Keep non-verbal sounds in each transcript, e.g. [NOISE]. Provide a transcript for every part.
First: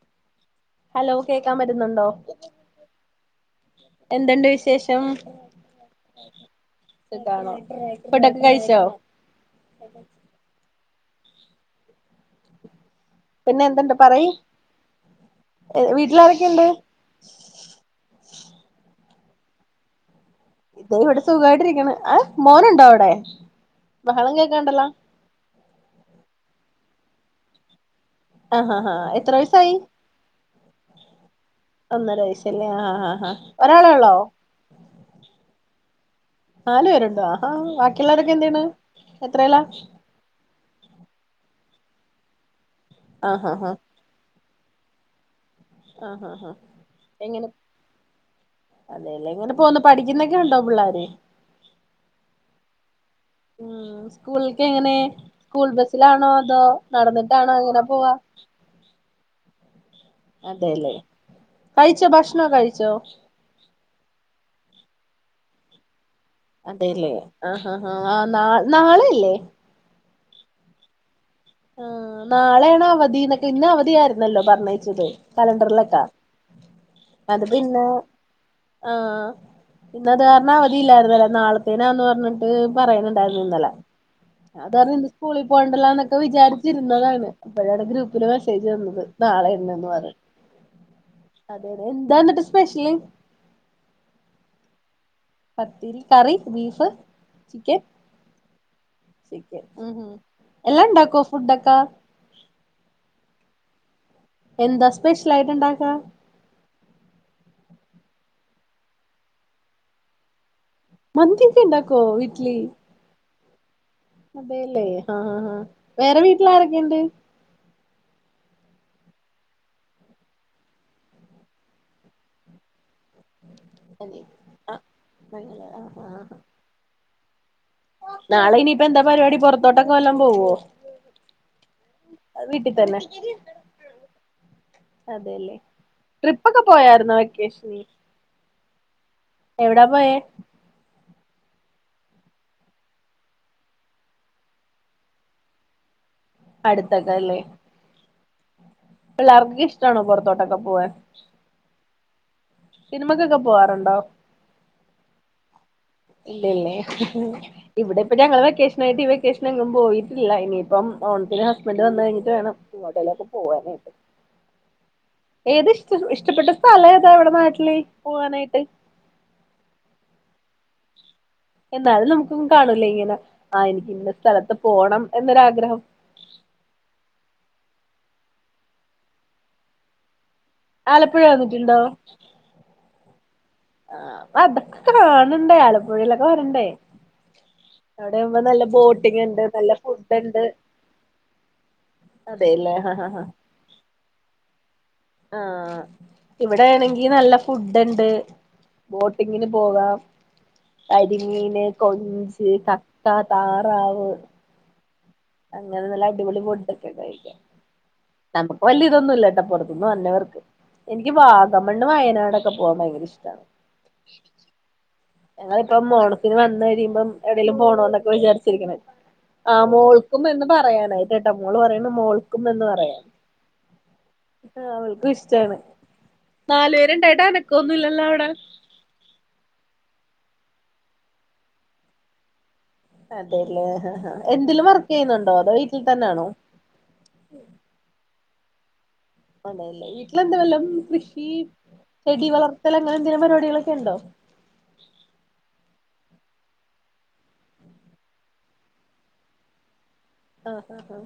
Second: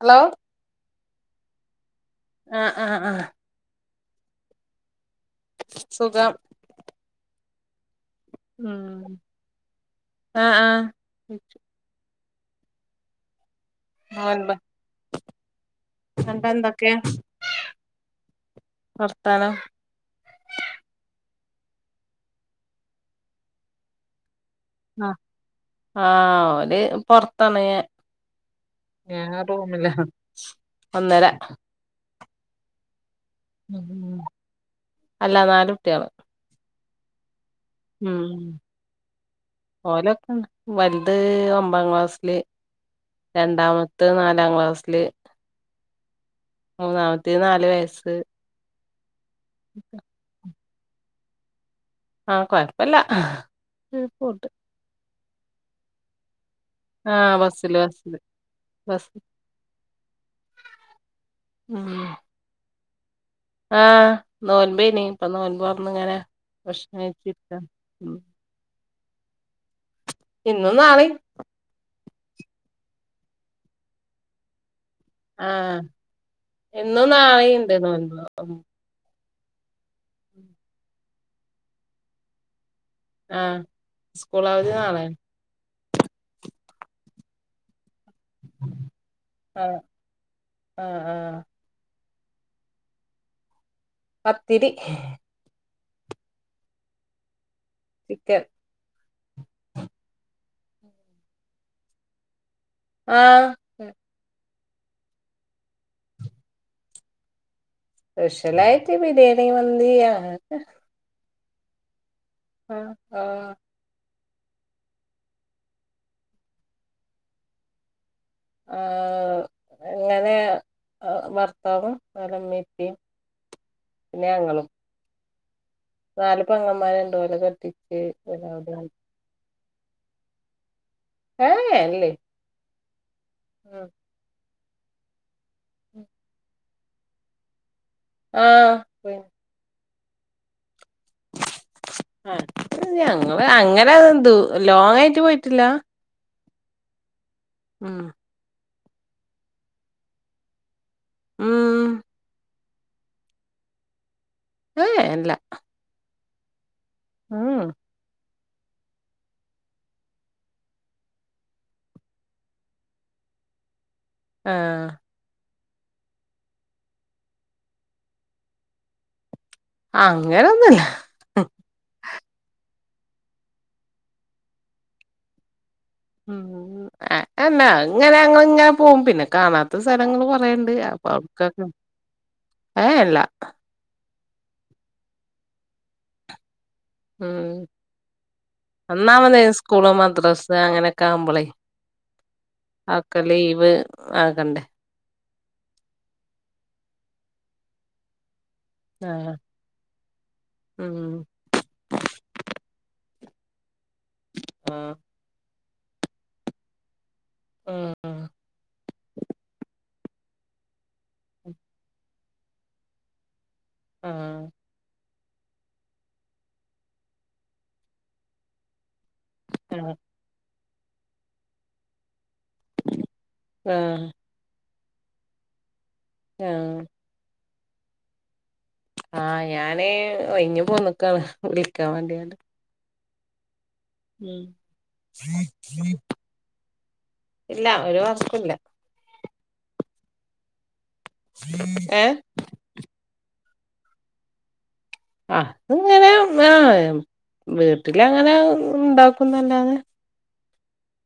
Hello hello കേൾക്കാൻ വരുന്നുണ്ടോ ആഹ ആഹ ആഹ എന്തുണ്ട് വിശേഷം സുഖം സുഖാണോ ഫുഡൊക്കെ ഉ കഴിച്ചോ ആഹ ആഹ പിന്നെ എന്തുണ്ട് ന പറയ് ണ്ട വീട്ടിലാരൊക്കെയുണ്ട് എന്തൊക്കെ വർത്താനം സുഖമായിട്ടിരിക്ക മോനുണ്ടോ അവിടെ ബഹളം കേക്ക് ആഹ ആ അവര് പൊറത്തണ ആഹാ ഹാ എത്ര വയസായി ഒന്നര ഒന്നര വയ ല്ലേ ആാ ആാ ആാ ഉ അല്ല നാല കുട്ടിയാണ് നല് പേരുണ്ടോ ആ ബാക്കിയുള്ളരൊക്കെ എന്താണ് എത്രയല്ലാ ഓലൊക്കെ വലുത് ഒമ്പാം ക്ലാസ്സില് ആഹ് ഹാ ഹാ രണ്ടാമത്ത് നാലാം ക്ലാസ്സില് ആഹ് ഹാ ഹാ മൂന്നാമത്തി നാല് വയസ്സ് അല്ലല്ലേ എങ്ങനെ പോന്ന പഠിക്കുന്നക്കെ ഉണ്ടോ പിള്ളോര് ആഹ കൊഴപ്പില്ല ഉ സ്കൂളക്ക് എങ്ങനെ സ്കൂൾ ബസിലാണോ എന്തോ ആഹ് നടന്നിട്ടാണോ ബസ്സില് എങ്ങനെ പോവാ ബസ്സില് ബസ് അതെല്ലേ ഉം കഴിച്ചോ ഭക്ഷണോ കഴിച്ചോ ആഹ് നോൻപോനീ ഇനി ഇപ്പൊ നോൻപോന്നങ്ങനെ അതെല്ലേ ആഹ ആ ആ ആ നാ നാളെ അല്ലേ ഇന്നും നാളെ ആ നാളെയണ അവധി എന്നൊക്കെ ഇന്ന അവധിയ ആായിരുന്നല്ലോ പറഞ്ഞ ആഹ് കലണ്ടറിലൊക്കാ ഇന്നും അത് നാളീണ്ട് പിന്നെ നോൻപ് ആഹ പിന്ന അത് കാരണം അവധി ഇല്ലായിരുന്നുുന്ന വല നാളത്തേനാന്ന് പറഞ്ഞിട്ട് പറയണ് ഉണ്ടായിരുന്നു ആഹ് ഇന്നലെ സ്കൂൾ അവധി അത് കാരണം എന്ത് നാളേണ് സ്കൂളിൽ പോവണ്ടല്ലോ വിചാരിച്ചിരുന്നതാണ് അപ്പയാണ് ഗ്രു പ്പ്ല് മെസ്സേജ് വന്നത് നാളെ ആഹ് ഇണ്ട്ന്ന് പറ ആഹ് ആഹ് അതെ അതെ ഇതാന്നിട്ട് സ്പെഷ്ല് പത്തിരി പത്തിരി കറി ബീഫ് ചിക്കൻ ചിക്കൻ ചിക്കൻ ആഹ് എല്ലാം ഇണ്ടാക്കോ ഫുഡൊക്കാ ആഹ് എന്താ സ്പെഷ്യലായിട്ട് ഇണ്ടാക്കാ പെഷ്യലായിട്ട് ബിരിയാണി മന്തി ആഹ് മന്തിക്കെ ഇണ്ടാക്കോ വീ ആഹ് ആ അതേല്ലേ ആഹ് ആഹ് ആഹ് വേറെ വീട്ടിളാരക്കെയിണ്ട് ആഹ് എങ്ങനെ ഭർത്താവും ഓലെ ഇമ്മി ഇപ്പി അല്ലേ ആഹ് നല്ല നാല് പെങ്ങന്മാര്ണ്ട് ഓലെ കെ നാളെ ഇനിയിപ്പം എന്താ പരിപാടി പൊറത്തോട്ടൊക്കെ വല്ലോം പോവോ ഏഏ ഇല്ലേ തന്നെ ഉം അതെ ലെ ട്രിപ്പ് ഒക്കെ പോയായിരുന്നോ വെക്കേഷൻല് ആഹ് പോയി എവടാ പോയേ അത് ഞങ്ങള് അങ്ങനെ ദൂ ലോങ്ങായിട്ട് പോയിട്ടില്ല അടുത്തക്ക ഇള്ളെ ഉം പിള്ളേർക്കിം ഇഷ്ടണോ പുറത്തോട്ടൊക്കെ പോവാൻ ഉം സിനിമക്കൊക്കെ പോവാറുണ്ടോ ഇല്ല ഇല്ലല്ലേ ഇവിടെ ഇപ്പ ഞങ്ങൾ വെ വെക്കേഷനായിട്ട് ഈ വെക്കേഷൻ എങ്ങും പോയിട്ടില്ല ഇനിയിപ്പം ഓണത്തിന് ഹസ്ബന്റ് വന്ന് കഴിഞ്ഞിട്ട് വേണം എങ്ങോട്ടേലൊക്കെ പോവാന് [UNINTELLIGIBLE] ആഹ് ഏത് ഇഷ്ട ഇഷ്ടപ്പെട്ട സ്ഥലഏതാ ഇവടെ നാട്ടിള് പോവാനായിട്ട് അങ്ങനൊന്നുല്ല എന്നാലും നമുക്കും കാണൂലേ ഇങ്ങനെ ആ എനിക്ക് ഇന്ന സ്ഥലത്ത് പോണം എന്നൊരാഗ്രഹം ഉ അ ഹമ്മ അങ്ങനെ അങ്ങുഞ്ഞ പോവും പിന്നെ കാണാത്ത സ്ഥലങ്ങള് മഴണ്ട് അപ്പൊ ആലപ്പുഴ അവുടുക്കൊക്കെ വന്നിട്ടുണ്ടോ ഏഴ് ഏഴ് അല്ല ആഹ് അപ്പൊ അതൊക്കെ കാണണ്ടേ ആലപ്പുഴയിലൊക്കെ വരണ്ടേ ഉം അവിടെ ആവുമ്പോ നല്ല ബോട്ടിംഗ് ഒന്നാമത ഉണ്ട് നല്ല സ്കൂള് ഫുഡ് ഉണ്ട് മദ്രാസ് അങ്ങനൊക്കെ ആവുമ്പളേയ് അതെല്ലേ ആ അഹ് ആ ഒക്കെ ആ ലീവ് ആകണ്ടേ ആഹ് ഇവടേണങ്കി നല്ല ഫുഡ്ണ്ട് ആഹ് ബോട്ടിങ്ങിന് പോകാം ഉം കരിമീന് കൊഞ്ച് ക താ താറാവ് ആഹ് അങ്ങന നല്ല അടിപൊളി ഫുഡൊക്കെ കഴിക്ക ഉം നമുക്ക് വല്ല്യ ഇതൊന്നും ഇല്ലട്ടോ പൊർത്ത്ന്ന് വന്നവർക്ക് എനിക്ക് വാഗമണ്ണ് വയനാടൊക്കെ പോവാം ഭയങ്കര ഇഷ്ടാണ് ആഹ് ഞങ്ങിപ്പ മോണത്തിന് വന്ന് കഴിയുമ്പോം എവിടെേങ്കലും പോണ എന്നൊക്കെ വിചാരിച്ചിരിക്കണ ആ ആഹ് മോൾക്കും എന്ന് പറയാനായിട്ട ട്ടാ മോള് പറയുന്ന മോൾ ന്ന് പറയാം ആഹ് അവൾക്കും ഇഷ്ടാണ് നാലു ആഹ് പേരുണ്ടായിട്ടാ അനക്ക ഒന്നുംല്ലല്ലോ അവിടെ ആഹ ഞാന് ഇൈഞ്ഞ പോൊന്നക്കാണ് വിളിക്കാൻ വേണ്ടിയണ്ട് അതെ എന്തിലും വർക്ക് ചെയ്യുന്നുണ്ടോ അതോ വീട്ടിൽ തന്നൊണോ ഒരു വർക്കുല്ല ഇല്ല അതല്ലേ വീട്ടില എന്താ വല്ലം കൃഷി ഏ ചെടി വളർത്തൽ അങ്ങനെ എന്തെങ്കും പരിപാടികൾ ഒക്കെണ്ടോ ആഹ് ഇങ്ങനെ ആഹ വീട്ടില അങ്ങനെ ഉണ്ടാക്കുന്നല്ലാന്ന് ആഹ ആ ആാ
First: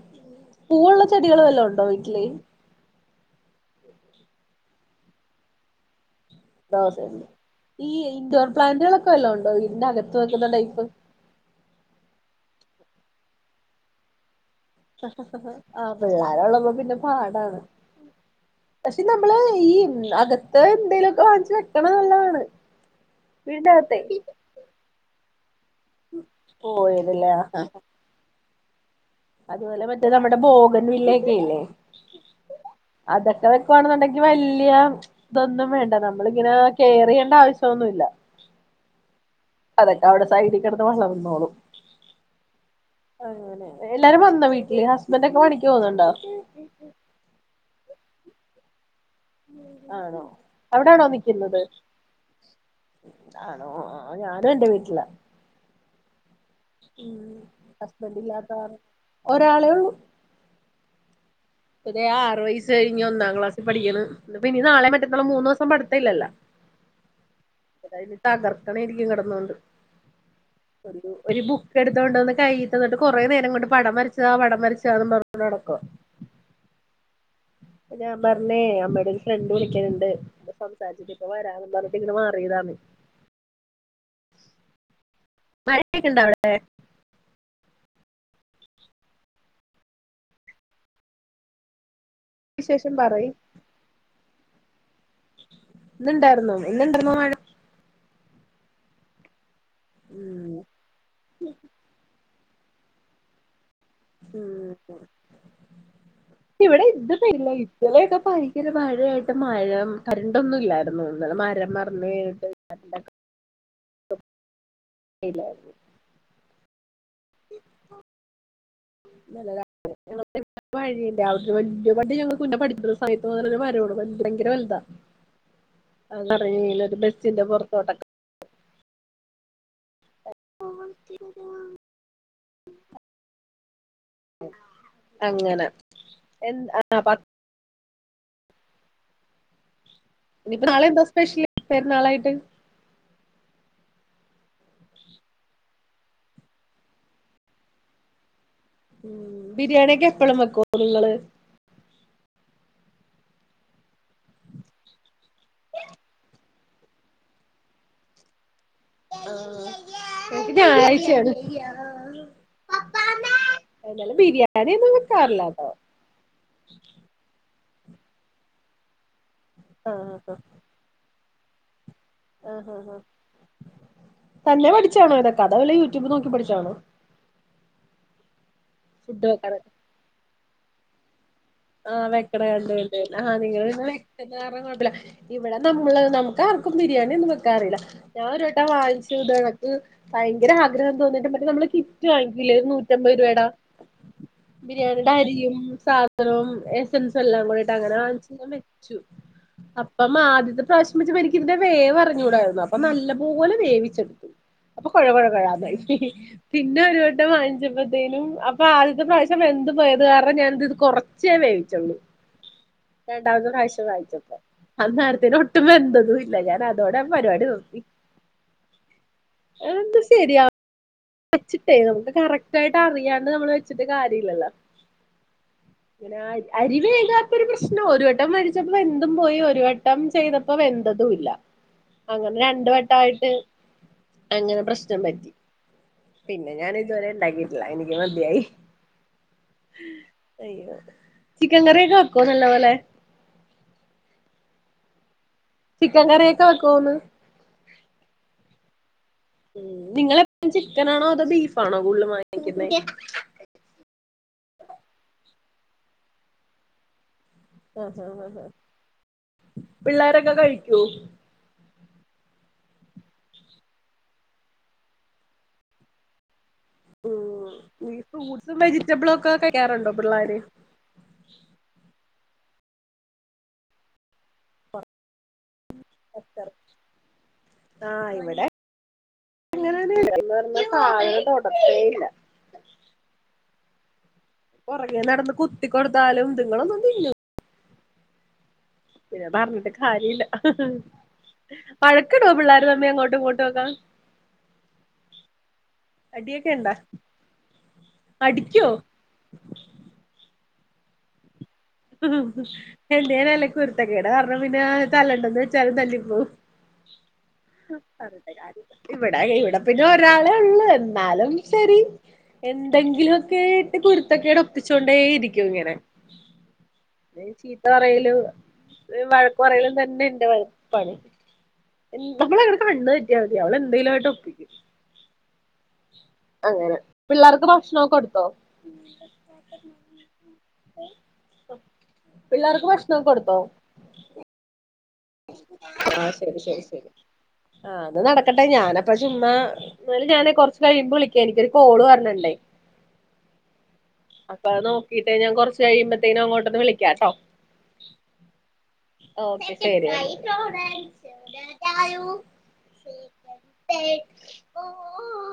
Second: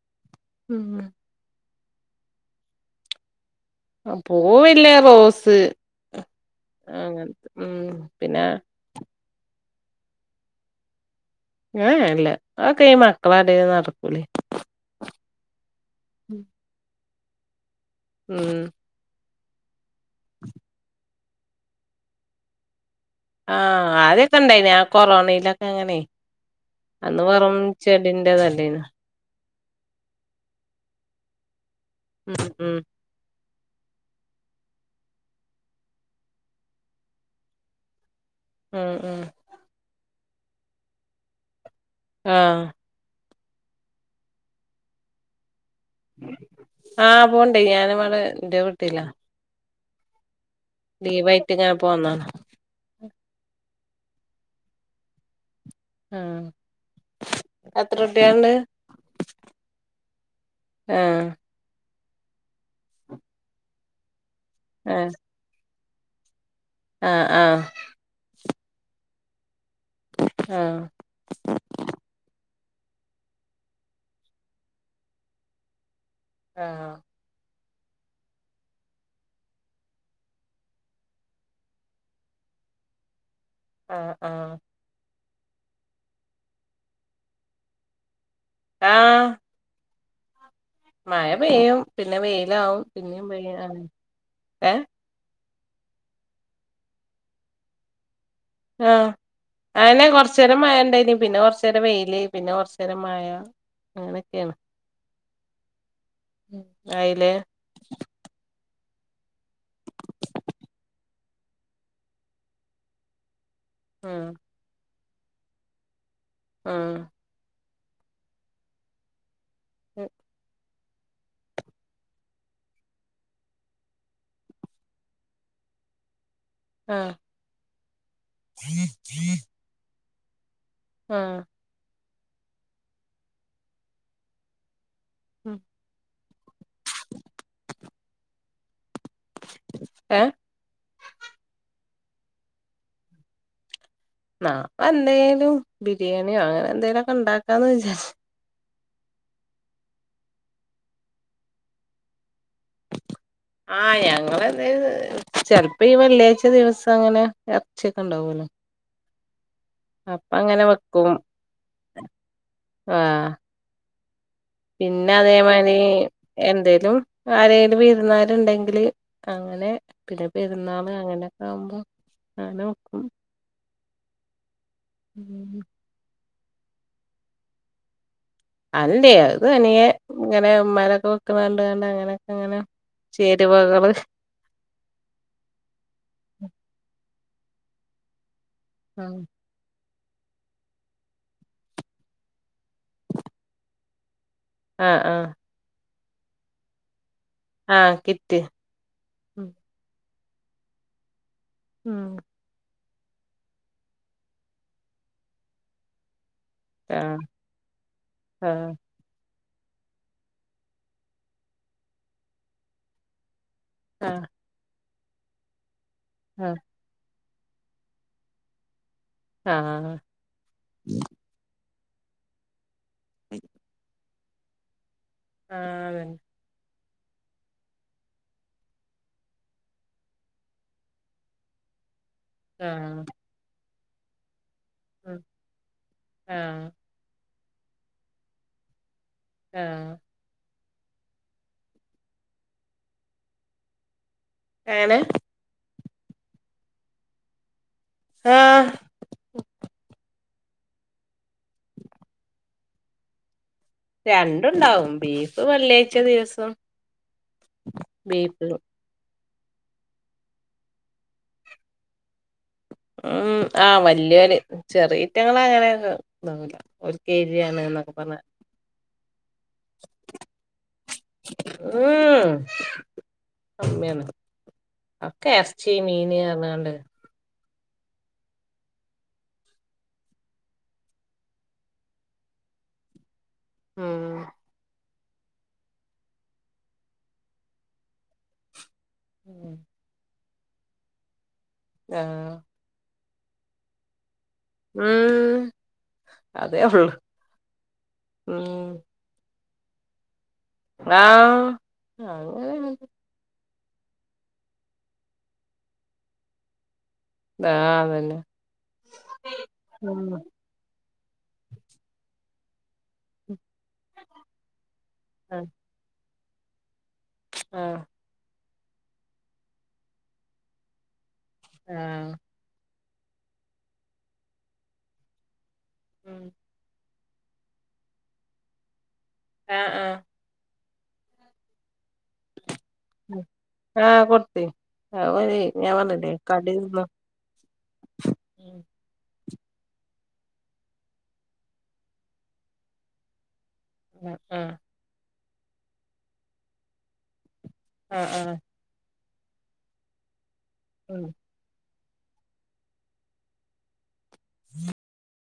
പൂവള്ള ചെടികൾ വല്ല ഉണ്ടോ വീട്ടിലേ ആ പോവില്ലേ റോസ് ദോസണ്ട് അങ്ങനത്തെ ഉം ഈ പിന്നെ ഇൻഡോർ പ്ലാന്റുകളൊക്കെല്ലോ ഉണ്ട് ഇന്ന അകത്ത് വെക്കുന്ന ടൈപ്പ ല്ല അക്കെ ഈ മക്കള അട നടക്കൂലേ ആ പിള്ളോര ഉള്ളമ്പോ പിന്നെ പാടാണ് ഉം പക്ഷെ നമ്മള് ഈ അകത്ത് എന്തെലുമൊക്കെ വാങ്ങിച്ചച്ച് കെക്കണ നല്ലതാണ് വീടിന്റെ ആഹ അകത്തെ ആദ്യൊക്കെ ഇണ്ടായിന ആ കൊറോണയിലൊക്കെ അങ്ങനെ ഓ അന്ന് ഏതല്ലേ ആ പററം ആ ചെടിന്റെ നല്ലേന അതുപോലെ മറ്റേ നമ്മുടെ ബോഗൻ വില്ലൊക്കെല്ലേ ഉം ഉം വെക്കുവാണെന്നുണ്ടെങ്കിൽ വലിയ ഇതൊന്നും വേണ്ട നമ്മളിങ്ങനെ കെയറ ചെയ്യേണ്ട ആവശ്യംൊന്നുമല്ല ഉം ഉം അതൊക്കെ അവിടെ സൈഡിക്കടത്ത് വെള്ളം വന്നോളും ആഹ് അങ്ങനെ എല്ലാരും വന്നോ വീട്ടില് ഹസ്ബൻഡ് ഒക്കെ പണി ആഹ് പോണ്ട് ഞാനുവടെ ഇന്റെ വീട്ടിലാ. ആണോ അവ്ടാണോ ലീവായിട്ട് നിക്കുന്നത് ഇങ്ങനെ പോന്നാണ് ആ ണോ ആ ഞാനും എൻറെ വീട്ട്‌ലാ ആഹ് ഉപ എത്ര ഹസ്ബൻഡ് ഇല്ലാത്ത കുട്ടികളുണ്ട് കാര [INAUDIBLE] ഒരാളെ ഒള്ളൂ ആഹ് ഇപ്പതേ ആറു വയസ് കഴിഞ്ഞു ഒന്നാംക്ലാസി പഠിക്ക്ണ് ഇന്ന്പ്പ ഇനി നാളെ ഏ മറ്റന്നാളും മൂന്ന് ദിവസം പഠിത്തം ഇല്ലല്ലോ. ആഹ് ആഹ് ക്കണേരിക്കും കടന്നോണ്ട് ആഹ് ഒരു ഒര ബുക്ക് എടുത്തോണ്ട് വന്ന് കയ്യ് തന്ന്ട്ട് കൊറേ നേരം കൊണ്ട് പടം വരച്ച് താ പടം വരച്ച് താന്നും പറഞ്ഞോണ്ട് നടക്ക്വാ. ആഹ ഞാൻ പറഞ്ഞേ അമ്മയുടെ ഒരു ഫ്രണ്ട് വിളിക്കാന്നുണ്ട് അപ്പ സംസാരിച്ചിട്ടിപ്പ വരന്ന് പറഞ്ഞട്ട് ഇങ്ങട്ട് മാറിതാണ് ആഹ ആഹ മഴൊക്കെ ഉണ്ടൊ അവിടെ ആഹ മഴ പെയ്യും പിന്നെ വെയിലാവും വിശേഷം പിന്നേം പറയ് പെയ്യും അങ്ങനെ ഏ ഇന്നുണ്ടാരുന്നോ ഇന്നുണ്ടാരുന്നോ മഴ ആഹ അനെ ഉം കൊറച്ച്നേരം മഴയുണ്ടായിനി പിന്നെ കൊറച്ച് നേരം വെയില് പിന്നെ കുറച്ചുനേരം മഴ അങ്ങനെയൊക്കെയാണ് ഉം ഉം ഇവിടെ ഇന്ന് അയില് പെയ്തില്ല ഇന്നലെയൊക്കെ ഭയങ്കര മാഴയായിട്ട് മരം കരണ്ടൊന്നും ഇല്ലായിരുന്നു ഇന്നലെ മരം മറിഞ്ഞു വീണിട്ട് [UNINTELLIGIBLE] ആഹ ഇല്ലാരുന്നു ആഹ് ഇന്നലെ രാ ഒ വഴിയില്ല വല്ല്യപട്ടി ഞങ്ങള് കുഞ്ഞ പഠിക്കുന്ന സയത്ത് [UNINTELLIGIBLE] വല്ല്യ ഭയങ്കര വലുതാ അത് നിറയെ ഒരു ആഹ് ബസ്സിന്റെ പുറത്തോട്ടൊക്കെ ആഹ് ഉം അങ്ങനെ എന്ന് ആ പ ഏഹ് ഇനിയിപ്പ നാളെ എന്താ സ്പെഷ്യല് പെരുന്നാളായിട്ട് ന എന്തേലും ബിരിയാണിയോ അങ്ങനെ എന്തെലോക്കെ ഉണ്ടാക്കാന്ന് വിജാരിച്ച് ഉം ബിരിയാണിയൊക്കെ എപ്പളും വെക്കുവോ നിങ്ങള് ആഹ് ഞങ്ങളെന്ത ചെലപ്പോ ഈ വെള്ളിയാഴ്ച ദിവസം അങ്ങനെ ഇറച്ചിയൊക്കെ ഉണ്ടാവുമല്ലോ ആഹ് എന്ക്ക് വെക്കും ഞായറാഴ്ചേണ് ആഹ് ഏത്യാലു ബീര്യേ പിന്നെ അതേമാരി എന്തേലും ആരേലും വിര്ന്നാര് ഇണ്ടെങ്ക്ല് അങ്ങനെ ആഹ് പിന്നെ പെരുന്നാള് അങ്ങനെക്കെ ആകുമ്പം അഹ്അഹ് അഹ് തന്നെ പഠിച്ചാണോ ഇതൊക്കെ അതോ ഉം. വലെ യൂട്യൂബ് നോക്കി പഠിച്ചാണോ അത് ഇണ്ടേ ഫുഡ് അത് വെക്കാനൊക്കെ തനിയെ ഇങ്ങനെ ഉമ്മതോക്കൊ ആഹ് വെക്ക്ണ കണ്ട്ഇണ്ട് ആഹ് നിങ്ങള്ന്ന് [UNINTELLIGIBLE] ചേരുവകള് വെക്ക കുഴപ്പില്ല ഇവടെ നമ്മള് നമുക്ക് ആഹ് ക്കും ബിരിയാണ്യെന്നും വെ ഇക്കറീല്ല ഞാൻ ഒരു വട്ടം വാങ്ങിച്ചു ഇതണക്ക് ഭയങ്കെര ആഗ്രഹം തോന്നിട്ട് മറ്റെ നമ്മള് കിറ്റ് വാങ്ങ ഇല്ലെ നൂറ്റമ്പത് രൂവെ എടാ ആഹ് ബിരിയാണി ആഹ് ഡാരിഡിയും സാധനവും എസ്സൻസ് എല്ലാം കൂടെട്ട് ആഹ് അങ്ങനെ വാങ്ങിച്ചു കിറ്റ് [UNINTELLIGIBLE] വെച്ചു അപ്പം ആദ്യത്തെ പ്രാവ്ശ് ഇതിന്റെ വേ വ ഉം റിഞ്ഞൂടായിരുന്നു അ അപ്പൊ നല്ലപോലെ വേവിച്ചെടുത്തു അപ്പൊ കുഴപഴകഴന്ന പിന്നെ ഒരു ആഹ് വട്ടം വാങ്ങിച്ചപ്പോത്തേനും അപ്പൊ ആഹ് ആദ്യത്തെ പ്രാവശ്യം വെന്തതു പോയത് കാരണം ഞാനത് കൊറ ചേ വേവിച്ചോളൂ രണ്ടാമത്തെ പ്രാവശ്യം ആഹ് വാങ്ങിച്ചപ്പോ അന്നേരത്തിന് ഒട്ടും വെന്ത ല്ല ആഹ് ഞാൻ അതോടെ പരിപാടി നിർത്തി ആഹ് ആഹ് എന്ത് ശരിയാ വച്ചിട്ടേ നമുക്ക് കറക്റ്റ് ആയിട്ട് അറിയാണ്ട് നമ്മള് വെച്ചിട്ട് കാര്യല്ലല്ലോ ഇങ്ങനെ അരിവെ ത്തൊരു പ്രശ്നം ഒരു വട്ടം വരിച്ചപ്പോ ന്തും പോയി ഒരു വട്ടം ചെയ്തപ്പോ വെന്തതും ഇല്ല അങ്ങനെ ആഹ് രണ്ടുവട്ടയിട്ട് അങ്ങനെ പ്രശ്നം പറ്റി ആഹ് പിന്നെ ആഹ് ഞാൻ ഇതുവരെ ഉണ്ടാക്കിട്ടില്ല എനിക്ക് മതിയായി ആഹ് അയ്യോ ചിക്കൻ കറിയൊക്കെ വെക്കോ നല്ല പോലെ എങ്ങനെ ചിക്കൻ കറിയൊക്കെ വെക്കോന്ന് ആഹ് ഉ നിങ്ങളെപ്പും ചിക്കൻാണോ അതോ ബീഫാണോ കൂടുതലും വാങ്ങിക്കുന്ന രണ്ടുണ്ടാവും ബീഫ് വെള്ളിയാഴ്ച ദിവസം ആഹ് ആ ഹാ ബീഫ് പിള്ളോരൊക്കെ കഴിക്കൂ ഉം ആഹ വല്യൊര് ചെറിയറ്റങ്ങ അങ്ങനെ തി ഉം ഈ ഫ്രൂട്സും വെജിറ്റബിളും ഒക്കെ കയ്കറുണ്ടോ പിള്ളോര് ഉം അമ്മയാണ് അക്കെ ഇറച്ചി മീൻ പറഞ്ഞണ്ട് ആഹ് ഇവിടെ അങ്ങനന്ന് പറഞ്ഞ സായങ്ങള് തൊടർത്തേയില്ല ഉം അങ്ങെ നടന്ന് കുത്തി കൊടുത്താലും ഇതുങ്ങളൊന്നുംും ഇല്ലു പിന്നെ ഉം പറഞ്ഞിട്ട് കാര്യമല്ല വഴക്കെടുവ ആഹ് പിള്ളേർ നമ്മി അങ്ങോട്ട് പോട്ടോക്കാ ഉം അടിയൊക്കെ അതേ എണ്ട ഉള്ളു അടിക്കോ ഉം ആഹ് അങ്ങനെ എന്ത നല്ല കുരുത്തക്കേടാ പറഞ്ഞ പിന്നെ തല്ലണ്ടന്ന് വെച്ചാലും തല്ലിപ്പോ ആഹ് അതന്നെ ഇവിടെ ഇവിടെ പിന്നെ ഉം ഒരാള ഉള്ളൂ എന്നാലും ശെരി എന്തെങ്കിലുമൊക്കെ ഇട്ട് കുരുത്തൊക്കെടെ ഒപ്പിച്ചൊണ്ടേ ആഹ് ഇരിക്കും ഇങ്ങനെ ചീത്ത ആഹ് പറയലും വഴക്ക പറയലും തന്നെ ഇന്റെ വഴപ്പാണ് ആഹ് നമ്മളങ്ങടെ കണ് പറ്റിയാൽ മതി അവള എന്തെലുംയിട്ട് ഒപ്പിക്കും ഉം അങ്ങനെ പിള്ളേർക്ക് ഭക്ഷണൊക്കെ എടുത്തോ ആഹ് ആഹ് പിള്ളേർ ആഹ് ഏ കൊത്തി ആഹ് ശരി ശരി തിന്നു ശരി ആഹ് അത് നടക്കട്ടെ ഞാനപ്പ ചുമ്മാ എന്നല് ഞാനൻ കൊറച്ച് കഴിയുമ്പോൾ വിളിക്കാ എനിക്കൊരു കോട് പറണണ്ടേ ആഹ് അപ്പൊ ആഹ് അത് നോക്കീട്ടേ ഞാൻ കുറച്ച കഴിയുമ്പോത്തേനും അങ്ങോട്ടൊന്ന് വിളിക്കാട്ടോ ആഹ് ആഹ് ഓക്കെ ശരി ഉം [UNINTELLIGIBLE]